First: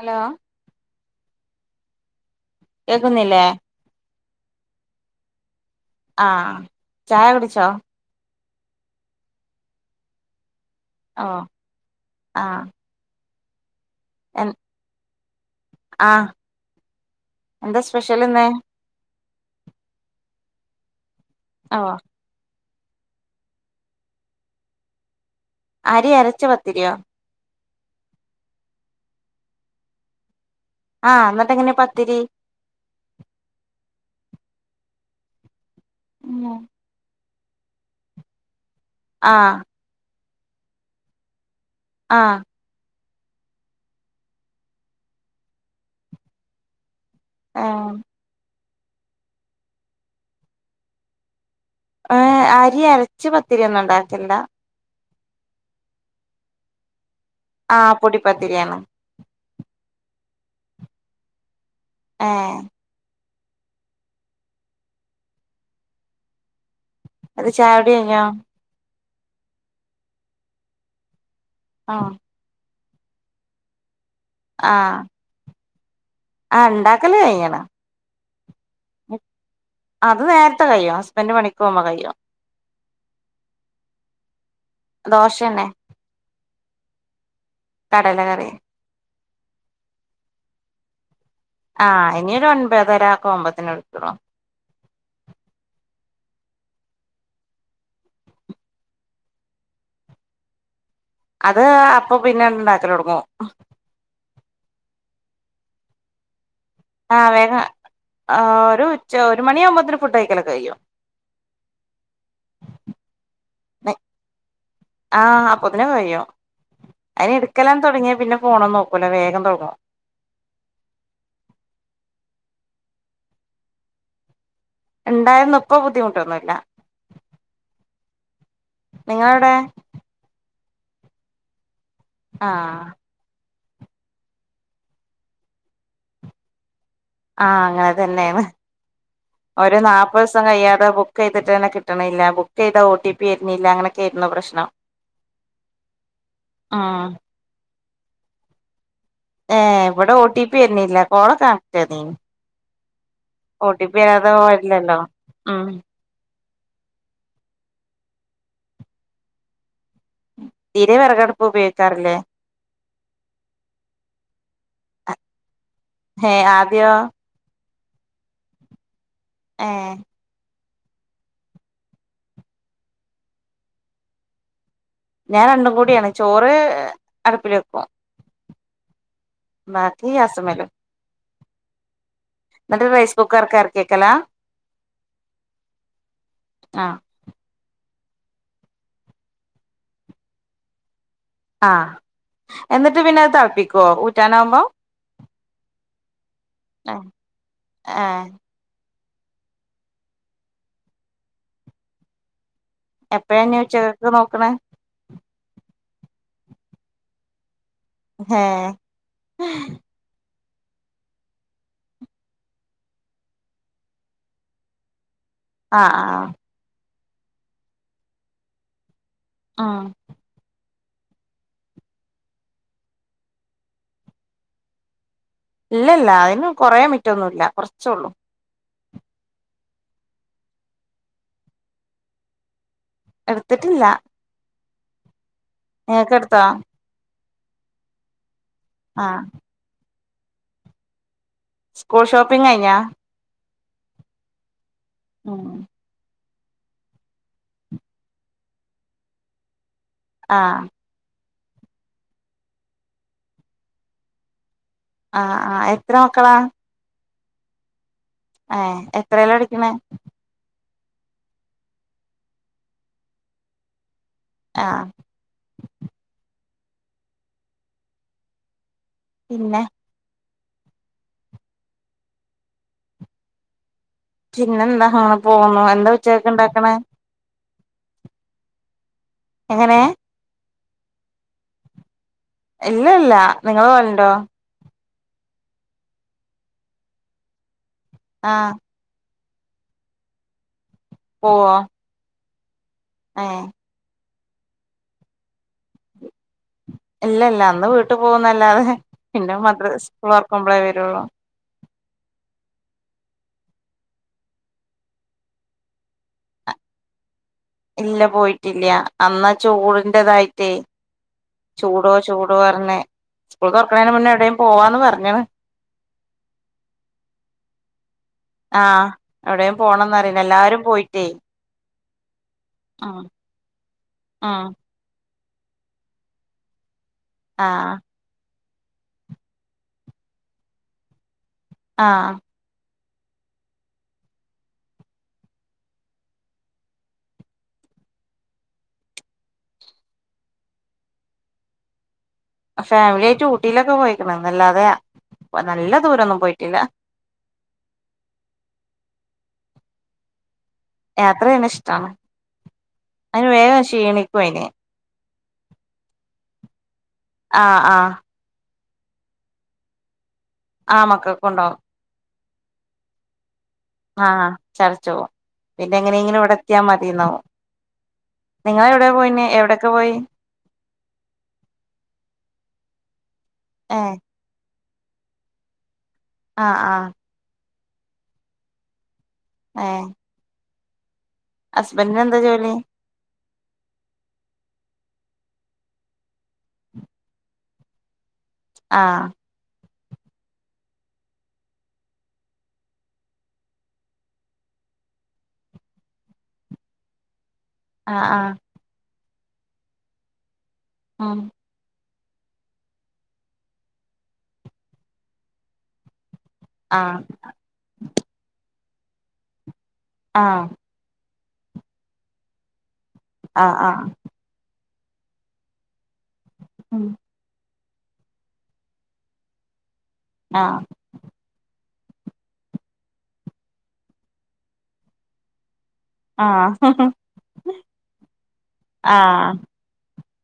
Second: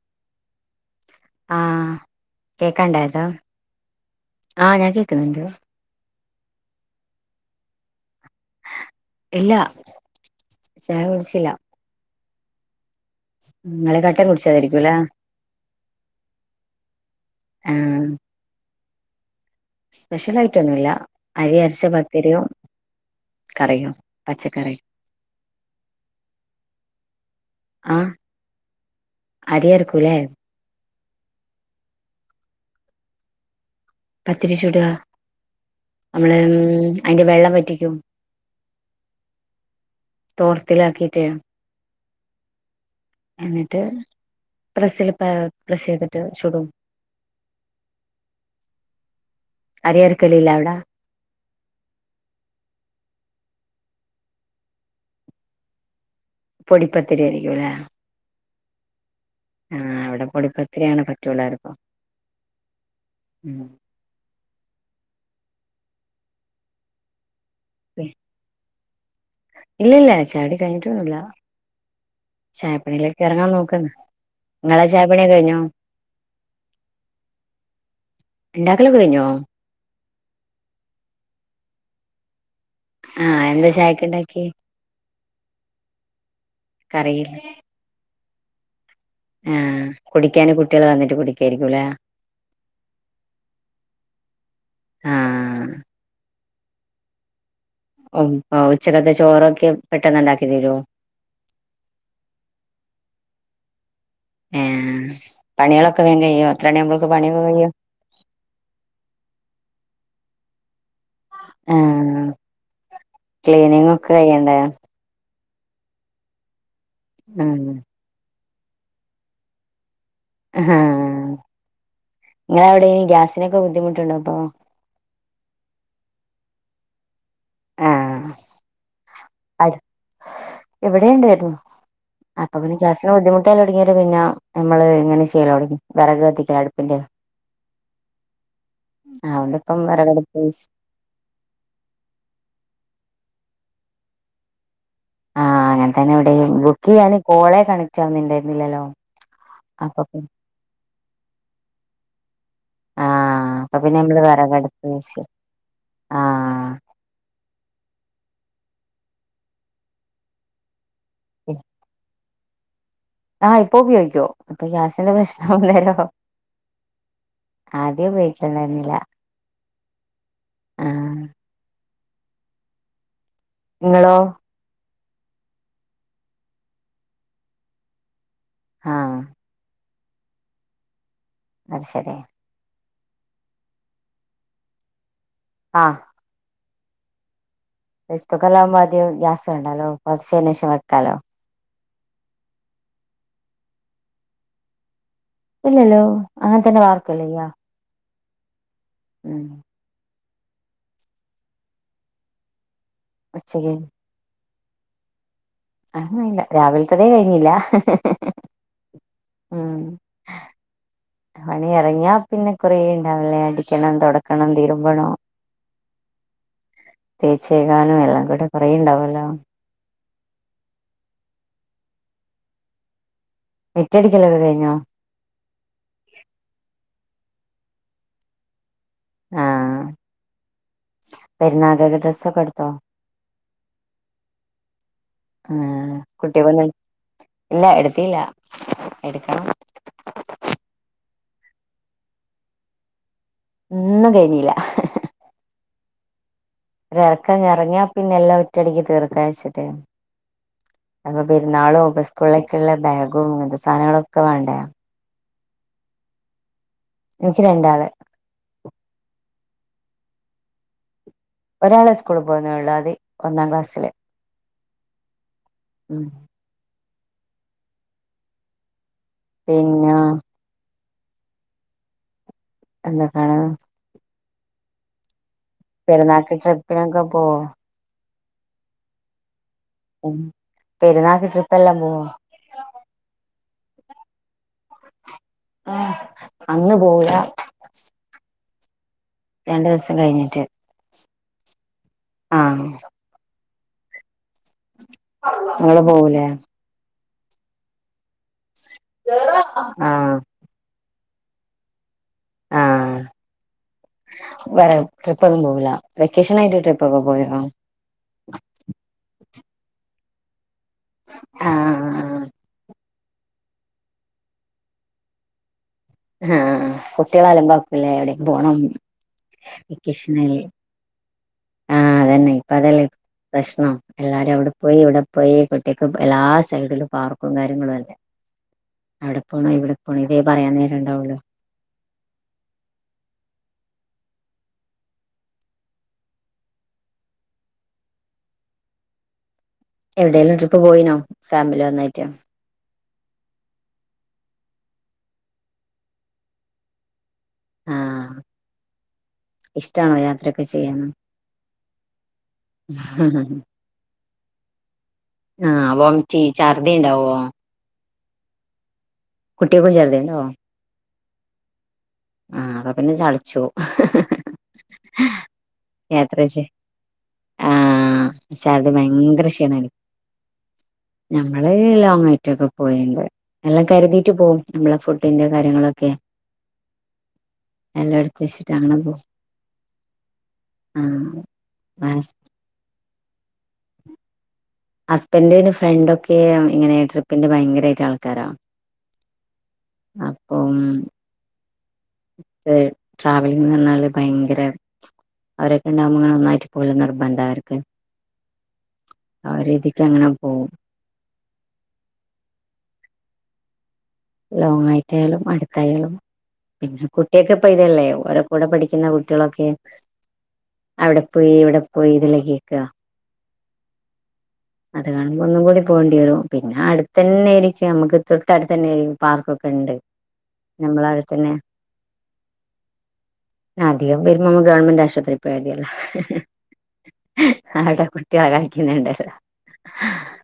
Hello ആഹ് കേക്കാണ്ടായിരുന്നൊ കേക്കുന്നില്ലേ ആഹ് ഞാൻ കേക്കുന്നുണ്ട് ആഹ് ചായ കുടിച്ചോ ഇല്ല ചായ ഓഹ് കുടിച്ചില്ല ആഹ് ഇങ്ങള് കട്ടൻ എ കുടിച്ചതായിരിക്കും ലെ ആഹ് എന്താ സ്പെഷ്യല്ന്ന് സ്പെഷ്യലായിട്ടൊന്നുല്ല അരി ഓ അരച്ച പത്തിരിയും കറിയും പച്ചക്കറി അരി അരച്ച പത്തിരിയോ ആഹ് അരി അരക്കൂലേ ആഹ് ന്നട്ട് എങ്ങനെ പത്തിരി പത്തിരി ചുട നമ്മള് ഉം അയിന്റെ വെള്ളം വറ്റിക്കും ആഹ് തോർത്തിലാക്കിട്ട് ആഹ് എന്നിട്ട് പ്രസ്സില് പ പ്രസ്സെയ്തിട്ട് ചുടും ആഹ് അരി അരക്കലില്ലാവടെ ഏഹ് അരി അരച്ച് പത്തിരി ഒന്നും ണ്ടാക്കില്ല പൊടിപ്പത്തിരി ആയിരിക്കും ലെ ആഹ് പൊടിപ്പത്തിരിയാണ് ആഹ് അവിടെ പൊടിപ്പത്തിരിയാണ് പറ്റുവെല്ലാർക്കും ആഹ് ഉം അത് ചായൊടി ഞ്ഞോ ഇല്ലല്ല ചായടി കഴിഞ്ഞിട്ടൊന്നുല്ല ആഹ് ചായപ്പണിയിലേക്ക് ഇറങ്ങാൻ നോക്കന്ന് ങ്ങളെ ആഹ് ചായപ്പണിയക്കെ കഴിഞ്ഞോ ആഹ് ണ്ടാക്കല് കഴ്ഞ്ഞ്ണ് ണ്ടാക്കലൊക്കെ കഴിഞ്ഞോ അത് നേരത്തെ കഴിയും ഹസ്ബന്റ് പണിക്കോവുമ്പൊ കയ്യും ആഹ് എന്ത ചായക്ക് ണ്ടാക്കിയേ ദോശന്നെ കറിയില്ല കടല കറി ആഹ് കുടിക്കാന് കുട്ടിആള് വന്നിട്ട് കുടി ആഹ് ഇങ്ങനൊരു ഒൻപത്തരംക്കെ ഒ്പത്തിന എടുതുളു ആഹ് ഓ ഉച്ചക്കത്തെ ചോറൊക്കെ പെട്ടെന്ന് ണ്ടാക്കി തീരോ അത് അപ്പൊ പിന്നെ ണ്ടാക്കലൊടുങ്ങു ഏഹ് പണിയേളൊക്കെ വേ കയ്യോ ആഹ് വേഗ ആഹ് ഒരു ച്ച ഒരു മണിയാവുമ്പോത്ത്ന് ഫുഡയ്ക്കലൊക്കെ കയ്യു ഏ ഹ് ക്ലീനിങ്ങൊക്കെ കയ്യണ്ടേ ആഹ് അപ്പൊതിനെക്കെ കയ്യും അയ്ന് ഉം ട്ക്കലൻ തുടങ്ങിയ പിന്നെ ഫോണം നോക്കൂല്ലേ വഗം തൊട്ങ്ങും അഹാ ങ്ങള അവിടെ ഗ്യാസിനൊക്കെ ബുദ്ധിമുട്ടുണ്ടോ പ്പൊ ണ്ടാരുന്നു ഇപ്പോ ബുദ്ധിമുട്ടൊന്നുല്ല ആഹ് നിങ്ങളവടെ എവിടെുണ്ടാരുന്നു ആ അപ്പ പിന്നെ ഗ്യാസ് ബുദ്ധിമുട്ടാല തുടങ്ങിയര പിന്നെ നമ്മള് ഇങ്ങനെ ചെയ്യല്ലോടങ്ങി വിറക്ക് കത്തിക്ക അടുപ്പിന്റെ ആഹ് അങ്ങനെ തന്നെണ് അതുകൊണ്ട് ഒരു ഇപ്പം നാല്പ്പ വിറകടുപ്പ് ദിവസം യൂസ് കഴിയാതെ ബുക്ക് ചെയ്തിട്ട് തന്ന കിട്ടണില്ല ബുക്ക് ചെയ്ത ഒ ടി പി വെര്ന്നില്ല അങ്ങനെയൊക്കാരുന്നു പ്രശ്നം ആഹ് അങ്ങനെ തന്നെ വിടെയും ബുക്ക് ഉം ചെയ്യാണ് കോളേ കണക്ട് ആവുന്നുണ്ടായിരുന്നില്ലല്ലോ ഏ വടെ ഓ ടി പി വര്ന്ല്ല കോള കണക്ടായിർനീനി ആഹ് അപ്പൊ പിന്നെ നമ്മള് ഓട്ടിപ്പരാതെ വെറകടുപ്പ് പോല്ലല്ലോ വെച്ച് ഉം ആഹ് തീരെ വിറകട്പ്പ് ഉപയോഗിക്കാറില്ലേ ആഹ് ഇപ്പൊ ഉപയോഗിക്കു പ്പൊ ഗ്യാസിന്റെ പ്രശ്നം വന്നേരം ഹേ ആദ്യോ ആദ്യം ഉപയോഗിക്കണ്ടാര്ന്നില്ല ഏഹ് ആഹ് ങ്ങളോ ഞാൻ രണ്ടും കൂടിയാണ് ചോറ് അടുപ്പിലെക്കും ആഹ് ബാക്കീ ഗ്യാസ്മെലും അത് ശരി ന്നട്ട് റൈസ് കുക്കർക്ക് എർക്കിയക്കലാ ആഹ് ആഹ് റെയ്സ് കുക്കറിലാവകുമ്പോ അധികം ഗ്യാസാണ്ടാലോ പത്ച്ചേനേഷം വെക്കാലോ ആഹ് എന്നിട്ട് പിന്നെ അത് തള്പ്പിക്കുവോ ഊറ്റാനാവുമ്പോ ഇല്ലല്ലോ അങ്ങൻ തന്നെ വാർക്കല്ലയ്യാ എ ഏ ഉം എപ്പയ ഇഞ്ഞ് ഉച്ചക്ക് ഉച്ചക്കക്ക് നോക്ക്ണ് അവുന്നില്ല രാവിൽത്തതേ കഴിഞ്ഞില്ല ഉം ഏഹ് പണി എർങ്ങിയാ പിന്നെ കൊറേ ഇണ്ടാവുലേ അടിക്കണം, തുടക്കണം, തിരുമ്പണം ആഹ് ആഹ് തേച്ചയ്കാനും എല്ലാംകൂടെ കൊറേ ണ്ടാവല്ലോ ആഹ് മിറ്റടിക്കലൊക്കെ കഴിഞ്ഞോ ഇല്ലല്ല അയിന്കൊറേ മിറ്റൊന്നുല്ല കൊർച്ചൊള്ളൂ ആഹ് പെര്ന്നാക്കേക്ക് ഡ്രെസ്സൊക്കെട്ത്തോ എട്ത്തിട്ടില്ല ആഹ് എടുത്തോ കുട്ടിയാ കൊക്കെ [unintelligible] ഇല്ല എട്ത്തീല്ല ആഹ് എട്ക്കണം സ്കൂൾ ഷോപ്പിംഗയിഞ്ഞോ ഒന്നും കഴിഞ്ഞീല്ല ഉം ഉം ഒരർക്കങ്ങ് എർങ്ങ്യപിന്നെ എല്ലാ ഒറ്റടിക്ക്തീർക്കച്ചിട്ടേനു ആഹ് അപ്പൊപെർന്നാളും അപ്പോ സ്കൂളെക്ക്‌ള്ള ബാഗും ഇങ്ങൻത്തെ സാനങ്ങളെക്കെ വാണ്ടെ ആഹ് ആഹ് എത്ര മക്കളാ ഇൻക്കി രണ്ടാള് ഏ എത്രേലാടിക്കിണെ? ഒരാളെസ്കൂളിൽ പോണുള്ളൂ അതി ഒന്നാംക്ലാസ്സില് ആഹ് ഉം പിന്നെ ഞാ.. എന്ന്ട്ടാണ് പിന്നെ എന്താ അങ്ങനെ പോവുന്നു പെരുന്നാക്ക്‌ ട്രിപ്പിനൊക്കെ പോവൊ എങ്ങനെ ഉം പെരുന്നാക്ക് ട്രിപ്പെല്ലാം പോവോ ഇല്ല ല്ല നിങ്ങള് പോവൽണ്ടോ ആ അന്ന് പോവൂല ആഹ് രണ്ട് ദിവസം കഴിഞ്ഞിട്ട് പോവോ ആഹ് ഏ ഇങ്ങള് പോവുലെ ഇല്ല ല്ല അന്ന് വീട്ടുപോവുന്നല്ലാതെ പിന്നെ മദ്ര ആഹ് സ്കൂളൊർക്കുമ്പളേ വെരുള്ളൂ [unintelligible] ട്രിപ്പപ്പൊന്നും പോവൂല വെക്കേഷനായിട്ട് ട്രിപ്പൊക്കെ പോയോ ഇല്ല പോയിട്ടില്ല. അന്നാ ആ ചൂട്ന്റതായിട്ടേ ചൂടോ ആഹ് ചൂടോർഞ് സ്കൂള് തോർക്ക്‌ണെന്റെ മുന്നേ എവിടേം പോവാന്ന് പർഞ്ണ് ഹാ കുട്ട്യളലാംബകുലേ എവിടേം പോണം ആഹ് എവിടെയും പോണംന്ന് വെക്കേഷൻ പറയ്ണ്ട് ൽ എല്ലാരും പോയിട്ടേ അതന്നെ ഇപ്പതല്ലേ ഉം പ്രശ്നം എല്ലാരും ഉം അവിടെ പോയി ഇവടെ പ്പ ഈ കുട്ട്യേക്ക് എല്ലാ സൈഡിലും പാർക്കും കാര്യങ്ങളു ആഹ് അല്ലെ അവടെ പോണം ഇവടെ പോണം ഇതേ പറയാൻ നേരണ്ടാവള്ളു ആ എവിടെലുംട്രിപ്പ് പോയിനോ ഫാമിലി ഒന്നായിട്ട് ഫാമിലി ആയിട്ട് ഊട്ടിയിലൊക്കെ പോയിക്ക്‌ണ്ന്നല്ലാതെ നല്ല ദൂരന്നും പോയിട്ടില്ല ആഹ് ഇഷ്ടാണോ യാത്ര ചെയ്യാന് യാത്രയ്യ്ണ ഇഷ്ടാണ് അയ്ന് വേഗം ക്ഷീണിക്കു അയ്ന് ആ വോംറ്റി ഛർദി ഇണ്ടാവോ ആ ആ കുട്ട്യേക്കും ഛർദി ണ്ടാവോ ആ മക്കക്ക്‌ണ്ടാവും ആ അപ്പൊ പിന്നെ ചട്ചോവും ആ ചട്ച്ചോവും പിന്നെ എങ്ങനെങ്കിലും ഇവടെ യാത്രച്ച് എത്തിയാ മതിന്നാവും ആഹ് ശാരദ നിങ്ങള് എവിടെ പോയിന്യേ ഭയങ്കര എവിടെക്കെ പോയി ഞങ്ങള് ലോങ്ങായിറ്റൊക്കെ പോയിണ്ട് എല്ലാം ഏഹ് കരുതിയിട്ട് പോവും നമ്മളെ ഫുഡിന്റെ കാര്യങ്ങളൊക്കെ ആ ആ എല്ലോട്ത്ത് ഇഷ്ടാണ് [unintelligible] ഏ ആം ഹസ്ബന്റിന് എന്താ ജോലി ഹസ്ബൻഡ്ന് ഫ്രണ്ട് ഒക്കെ ഇങ്ങനെ ട്രിപ്പിന്റെ ഭയങ്കരായിട്ട് ആൾക്കാര ആഹ് അപ്പം ട്രാവലിംഗ് പർഞ്ഞാല് ഭയങ്കര അവരൊക്കെ ഇണ്ടാവുമ്പോ ഒന്നായിട്ട് പോവല് നിർബന്ധ അവര്ക്ക് ആ ആ ആ രീതിക്ക് അങ്ങന പോവും ആ ലോങ് ആയിട്ടായാലും അടുത്തായാലും പിന്നെ ആഹ് കുട്ടിയക്ക് ഇപ്പൊ ഇതല്ലേ ഓരോ കൂടെ പഠിക്കുന്ന കുട്ടികളൊക്കെ ആ അവിടെ പോയി ഇവിടെ പോയി ഇതല്ലേ കേക്ക്ക ആ ആ അത് കാണുമ്പോ ഒന്നും കൂടി പോണ്ടി വരും പിന്നെ ഉം അടുത്ത തന്നെയേന് പക്ഷെ നമുക്ക് തൊട്ടടു തന്നെ ന് പാർക്കൊക്കെ ഉണ്ട് ആഹ് നമ്മള അടുത്തന്നെ അധികം വരുമ്പോമ്മ ഗവൺമെന്റ് ആശുപത്രി പോയാ തിയല്ലോ ആഹ് ആഹ് [unintelligible]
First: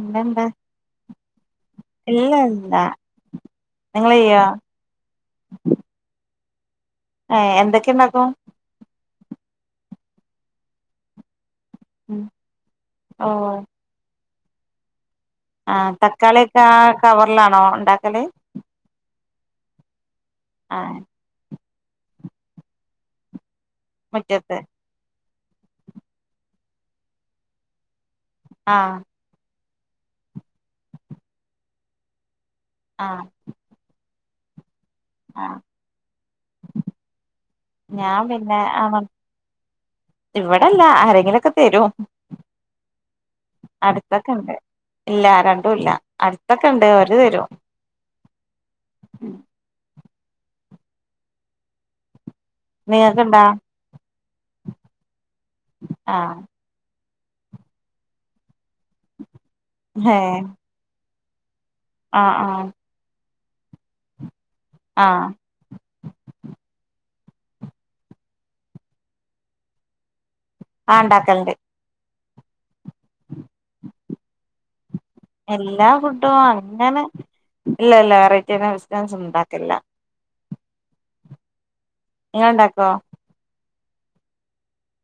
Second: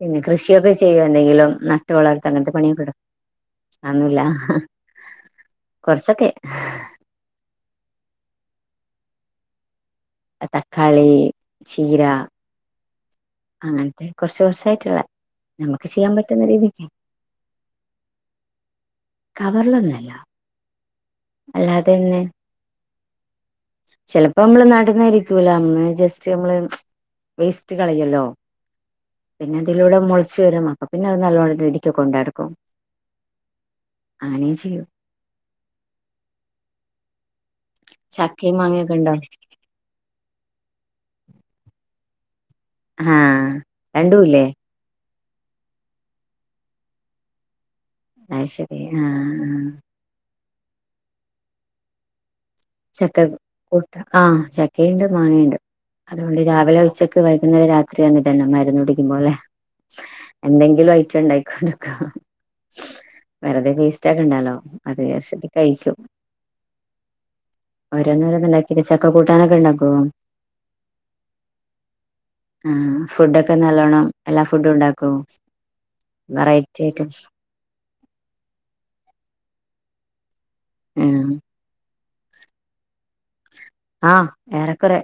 പിന്നെ കൃഷിയൊക്കെ ചെയ്യോ എന്തെങ്കിലും നട്ട് വളർത്ത് ഇല്ല അങ്ങനത്തെ ഇല്ല പണിയൊക്കെ ഇടും നിങ്ങള് അന്നുല്ല ചെയ്യോ കുറച്ചൊക്കെ ഏ എന്തൊക്കെ ണ്ടാക്കും തക്കാളി ചീര ഓ അങ്ങനത്തെ കുറച്ച് കുറച്ചായിട്ടുള്ള ആ നമുക്ക് ചെയ്യാൻ തക്കാളി പറ്റുന്ന ഒക്കെ രീതിക്ക് കവറിലാണോ ഇണ്ടാക്കല് കവറിലൊന്നല്ല ആഹ അല്ലാതെ തന്നെ ചിലപ്പോ മുറ്റത്ത് നമ്മള് ന ട്ടന്നാരിക്കൂല ഉം ജസ്റ്റ് നമ്മള് വേസ്റ്റ് കളയല്ലോ ആ പിന്നെ അതിലൂടെ മുളിച്ച് വരും അപ്പ പിന്നെ അത് നല്ലോണ്ണംടിക്കൊക്കെ കൊണ്ടടക്കും ആ അങ്ങനെ ചെയ്യൂ ആഹ ഞാൻ ചക്കയും പിന്നെ മാങ്ങയൊക്കെ അമർ ഉണ്ടോ ഇവിടെല്ല ആരെങ്കിലൊക്കെ തരും ആഹ് അടുത്തൊക്കെ രണ്ടുല്ലേ ഇണ്ട് ഇല്ല രണ്ടും അല്ല അടുത്തൊക്കെ ഇണ്ട് അവര്തരും അയ് ശരി ആ ആ ചക്ക നിങ്ങൾക്കുണ്ടാ കൂട്ടാൻ ചക്കയുണ്ട് മാങ്ങയുണ്ട് അതുകൊണ്ട് ആഹ് രാവിലെ ഉച്ചക്ക് വൈകുന്നേരം രാത്രിയാണ് ഇതന്നെ മരുന്ന്ടിക്കുമ്പോലെ എന്തെങ്കിലും ഐറ്റം ഉണ്ടായിക്കോണ്ട്ക്കും ആ ആഹ വെറുതെ വേസ്റ്റാക്കണ്ടാലോ അത് ആഹ് വിടാരിച്ചിട്ട് കയിക്കും ഓരോന്നോരോന്ന് ണ്ടാക്കി ചക്ക കൂട്ടാനൊക്കെ ഉണ്ടാക്കോ ആ ഇണ്ടാക്കല്ണ്ട് ആ ഫുഡൊക്കെ നല്ലോണം എല്ലാ ഫുഡും ഇണ്ടാക്കോ എല്ലാ ഫുഡും അങ്ങനെ ഇല്ല ഇല്ല വെറൈറ്റി ബിസിനസ് ഉണ്ടാക്കലില്ല ഉം ഇങ്ങ ഇണ്ടാക്കോ ആഹ ഏറെക്കുറെ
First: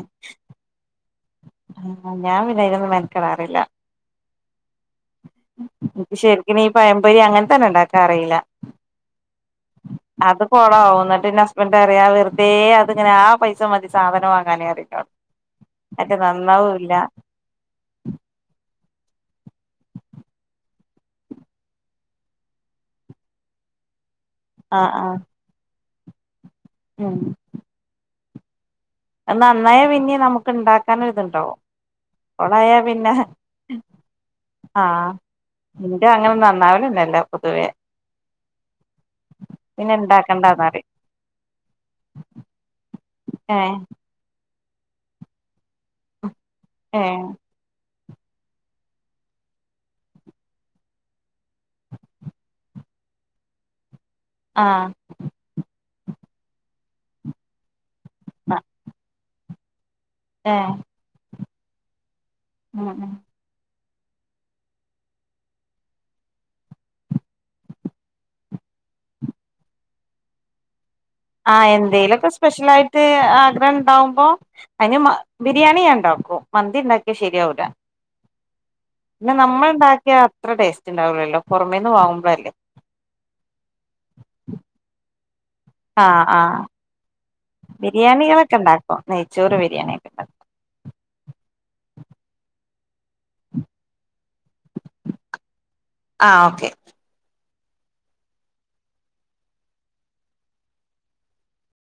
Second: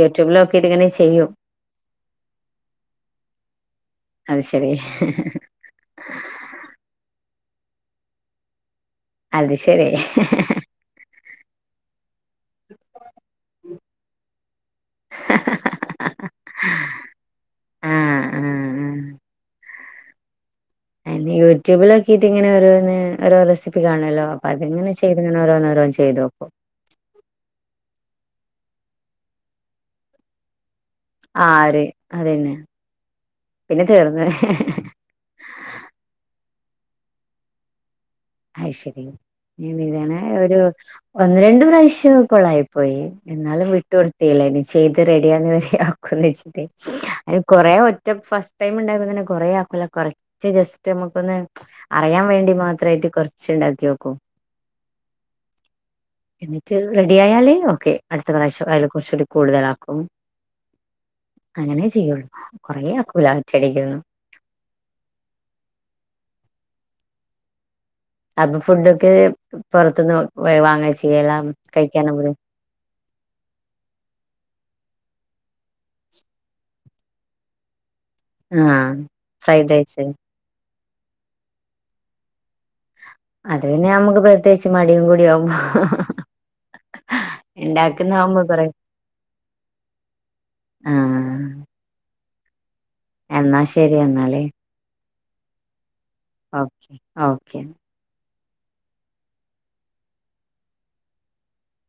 യൂട്യൂബിലോക്കിട്ട് ഇങ്ങനെ ചെയ്യും ആ ഞാൻ പിന്നെ അയിനൊന്നും മെനക്കെടാറില്ല അത് ശരി ഹ് ഹ് ഹ്‌ എനിക്ക് ശരിക്കിന് ഈ പഴംമ്പൊരി അങ്ങനെത്തൊന്നും ഇണ്ടാക്കാ അറില്ല അത് ശരി ഹ് ഹ് ഹ ഓ എന്നിട്ട്ന്റെ ഹസ്ബൻഡ് റയാ വെറുതെ അതിങ്ങനെ ആ പൈസ മതി സാധനം വാങ്ങാനേ പറയിട്ടോ അത്റ്റ നന്നാവും ഇല്ല ആഹ് ആഹ് യൂട്യൂബിലൊക്കിയിട്ട് ഇങ്ങനെ ഒര് ഓരോ റെസിപ്പി കാണല്ലോ അപ്പൊ ആഹ് അത്ങ്ങനെ ആഹ് ചെയ്തങ്ങന ഓരോന്നോരോന്ന് ചെയ്തോക്കും ഉം അത് നന്നായ പിന്നിം നമുക്ക് ഇണ്ടാക്ക കന് ത്ണ്ടാവും ആര് അതന്നെ കൊളായ പിന്നെ പിന്നെ തീർന്ന് ആഹ ഇന്റെ അങ്ങനെ നന്നാവ്ണഞ്ഞെല്ല പൊതുവെ. അഹ്ശരി പിന്നെ ഇവടെണേ ഒരു ഇണ്ടാക്കണ്ടാന്നറിം ഒന്ന് രണ്ട് പ്രാവശ്യം കൊളായി. പോയി എന്നാലും ഏഹ് വിട്ടു കൊടുത്തില്ല ഇനി ചെയ്ത് റെഡിയാന്ന് റെഡിയാക്കുംന്ന് വെച്ചിട്ടെ [unintelligible] കൊറേ ഒറ്റ ഫസ്റ്റ് ടൈം ഉണ്ടായപ്പോ തന്നെ കൊറേ ആക്കൂല കുറച്ച് ജസ്റ്റ് നമുക്കൊന്ന്. അറിയാൻ വേണ്ടി മാത്രായിട്ട് കൊറച്ച് ഇണ്ടാക്കി നോക്കും. ആഹ് എന്നിട്ട റെഡി ആയാല് ഓക്കെ അടുത്ത പ്റാശ്യം അയല് കുറച്ചുടി കൂ കൂടുതലാക്കും. എ അങ്ങനെ ചെയ്യുള്ളൂ കൊറേ ഉം അക്കൂല ഒറ്റടിക്കൊന്നും. അപ്പൊ ഫുഡൊക്കെ പൊറത്തുന്ന് വാങ്ങാ ചെയ്യല്ല കഴിക്കാനതി. യിട്ട് ആഗ്രഹം ഉണ്ടാവുമ്പോ. അതിന് ബിരിയാണി നാൻ ഉണ്ടാക്കും മന്തി ഉണ്ടാക്കിയാ ശരിയാവൂല്ല. ആഹ് നമ്മൾ ഉണ്ടാക്കിയ അത്ര ടേസ്റ്റ് ഉണ്ടാവില്ലല്ലോ പുറമേന്ന് വാങ്ങുമ്പളല്ലേ? അത് പിന്നെ നമ്മുക്ക് പ്രത്യേകിച്ച് മടിയും കൂടി ആകുമ്പോ ആഹ് ആഹ് ബിരിയാണികളൊക്കെ ഉണ്ടാക്കും നെയ്ച്ചോറ് ബിരിയാണി ഒക്കെ ഉണ്ടാക്കും. ആഹ് ന്നാ ശരി എന്നാല്. ഓക്കെ ഓക